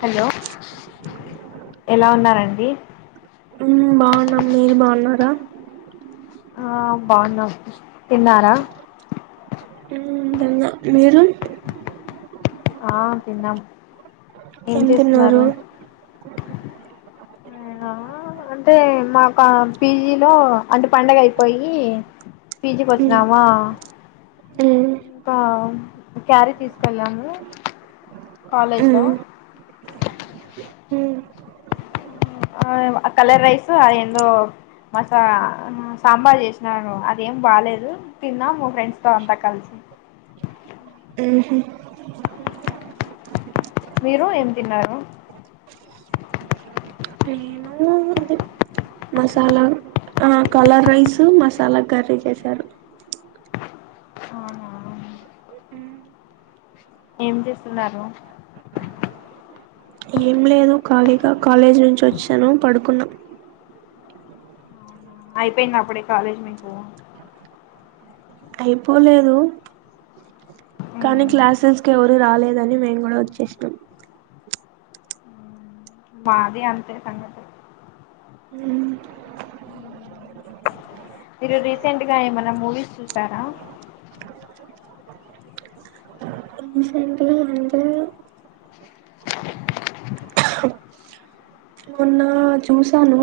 Hello ఎలా ఉన్నారండి ఉం బాగున్నా మీరు బాగున్నా స ఆ బాగున్నా ఉ తిన్నా మీరు ఆ తిన్నాం ఏం చేస్తున్నారు అయనా అంటే మాకు పీజీలో అంటే పండగ అయిపోయి పిజికి మ్మ్ వచ్చినమా మ్మ్ ఇంకా క్యారీ తీసుకెళ్ళాము కాలేజ్ లో మ్మ్ మ్మ్ ఆ కలర్ రైస్ అదేందో మసా సాంబార్ చేసినారు అదేం బాలేదు తిన్నా మా ఫ్రెండ్స్ తో అంతా కలిసి ఉహు మీరు ఏం తిన్నారు నేను అదే మసాలా ఆ కలర్ రైస్ మసాలా కర్రీ చేసారు అవునా ఏం చేస్తున్నారు ఏం లేదు ఖాళీగా కాలేజీ నుంచి వచ్చాను పడుకున్నాం అయిపోయింద అప్పుడే కాలేజ్ మీకు అయిపోలేదు కానీ ఉమ్, క్లాసెస్కి ఎవరు రాలేదని మేము కూడా వచ్చేశినం మాది అంతే సంఘతి మ్మ్ మీరు రీసెంట్ గా ఏమన్నా మూవీస్ చూసారా రీసెంట్ గా అంటే ఆ చూసాను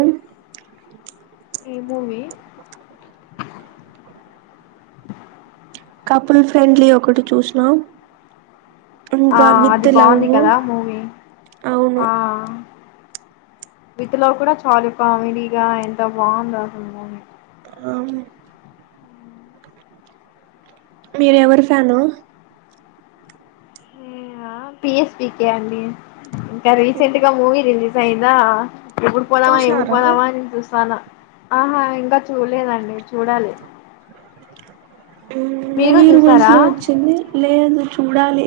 భూమి కపుల్ ఫ్రెండ్లీ ఒకటి చూసినా ఆ ఇంకా విత్ అది బాగుంది లవ్ కదా మూవీ అవును ఆ విత్ లవ్వు కూడా చాలు కామిడిగా ఎంత బాగుందో అసలు మూవీ ఆ మీరు ఎవరు ఫాను హా పి ఎస్ పి కె అండి ఇంకా రీసెంట్ గా మూవీ రిలీజ్ అయిందా ఎప్పుడు పోదావా ఎప్పుడు చూసినారా పోదామా అని చూస్తా ఉన్నా ఆహా ఇంకా చూడలేదండి చూడాలి. మీరు మూవీ ర చూసారా వైస్లో వచ్చింది లేదు. చూడాలి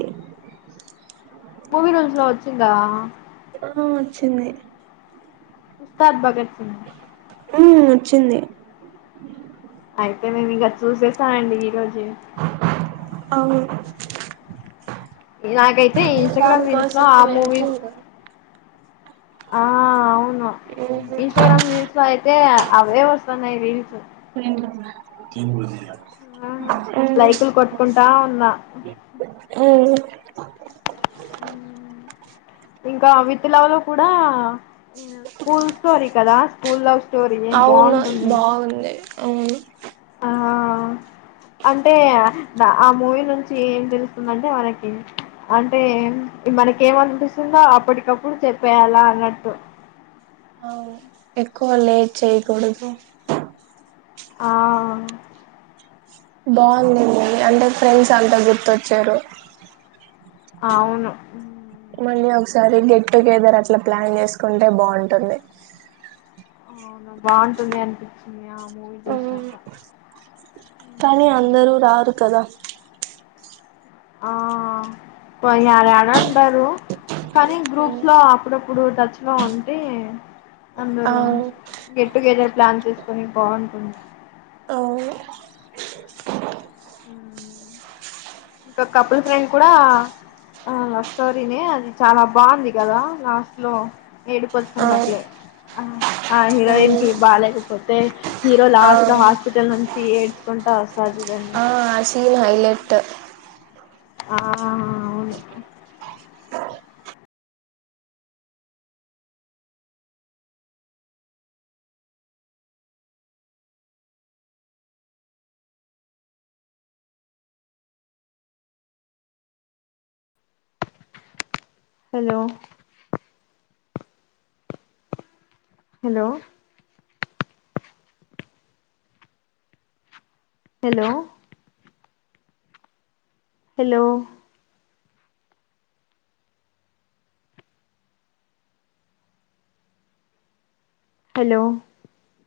మూవీ రోంస్ లో వచ్చిందా! ఆ వచ్చింది. ఉస్తాద్ భగత్ సింగ్ మ్ వచ్చింది అయితే నేను ఇక చూసేసానండి ఈరోజే అవును ఇలాగైతే తీయ్ ఇన్స్టగ్రామ్ రీల్స్ లో దానికోసమే ఆ మూవిస్ వెయిటింగ్ ఆ అవును మ్మ్ ఇన్స్టాగ్రామ్ రీల్స్ లో అయితే అవే వస్తున్నాయి రీల్స్ తజ ఆ లైకులు కొట్టుకుంటా ఉన్నా మ్మ్ హ్మ్ ఇంకా విత్ లవ్ లో కూడా స్కూల్ స్టోరీ కదా స్కూల్ లవ్ స్టోరీ అవును బాగుంటుంది బాగుంది. అవును ఆ అంటే ఆ మూవీ నుంచి ఏం తెలుస్తుందంటే మనకి అంటే మనకి ఏమనిపిస్తుందో అప్పటికప్పుడు చెప్పేయాలా అన్నట్టు ఎకువ లేేట్ చేయకూడదు. ఆ బాగుందండి అంటే ఫ్రెండ్స్ అంతా గుర్తొచ్చారు. అవును అ ఒకసారి గెట్ టుగెదర్ అట్లా ప్లాన్ చేసుకుంటే బాగుంటుంది. అవునా బాగుంటుంది అనిపించిందియా ఆ కానీ అందరూ రారు కదా ఆ పోయ్యారా అంటరు. కానీ గ్రూప్స్ లో అప్పుడప్ ఇప్పుడు టచ్ లో ఉంటే అందరు అవును గెట్టుగెదర్ ప్లాన్ చేస్ కొని బాగుంటుంది అవును మ్ ఒక కపుల్ ఫ్రెండ్ కూడా లవ్ స్టోరీనే అది చాలా బాగుంది. కదా లాస్ట్ లో అవును ఏడిపస్తున్నట్లే ఆ హీరోయిన్ అవును కి బాలేేకపోతే హీరో లాస్ట్ లో హాస్పిటల్ నుంచి ఏడ్చుకుంటూ వస్తారు చూడండి. ఆసైన్ హైలెట్ ఆ అవును hello hello hello hello hello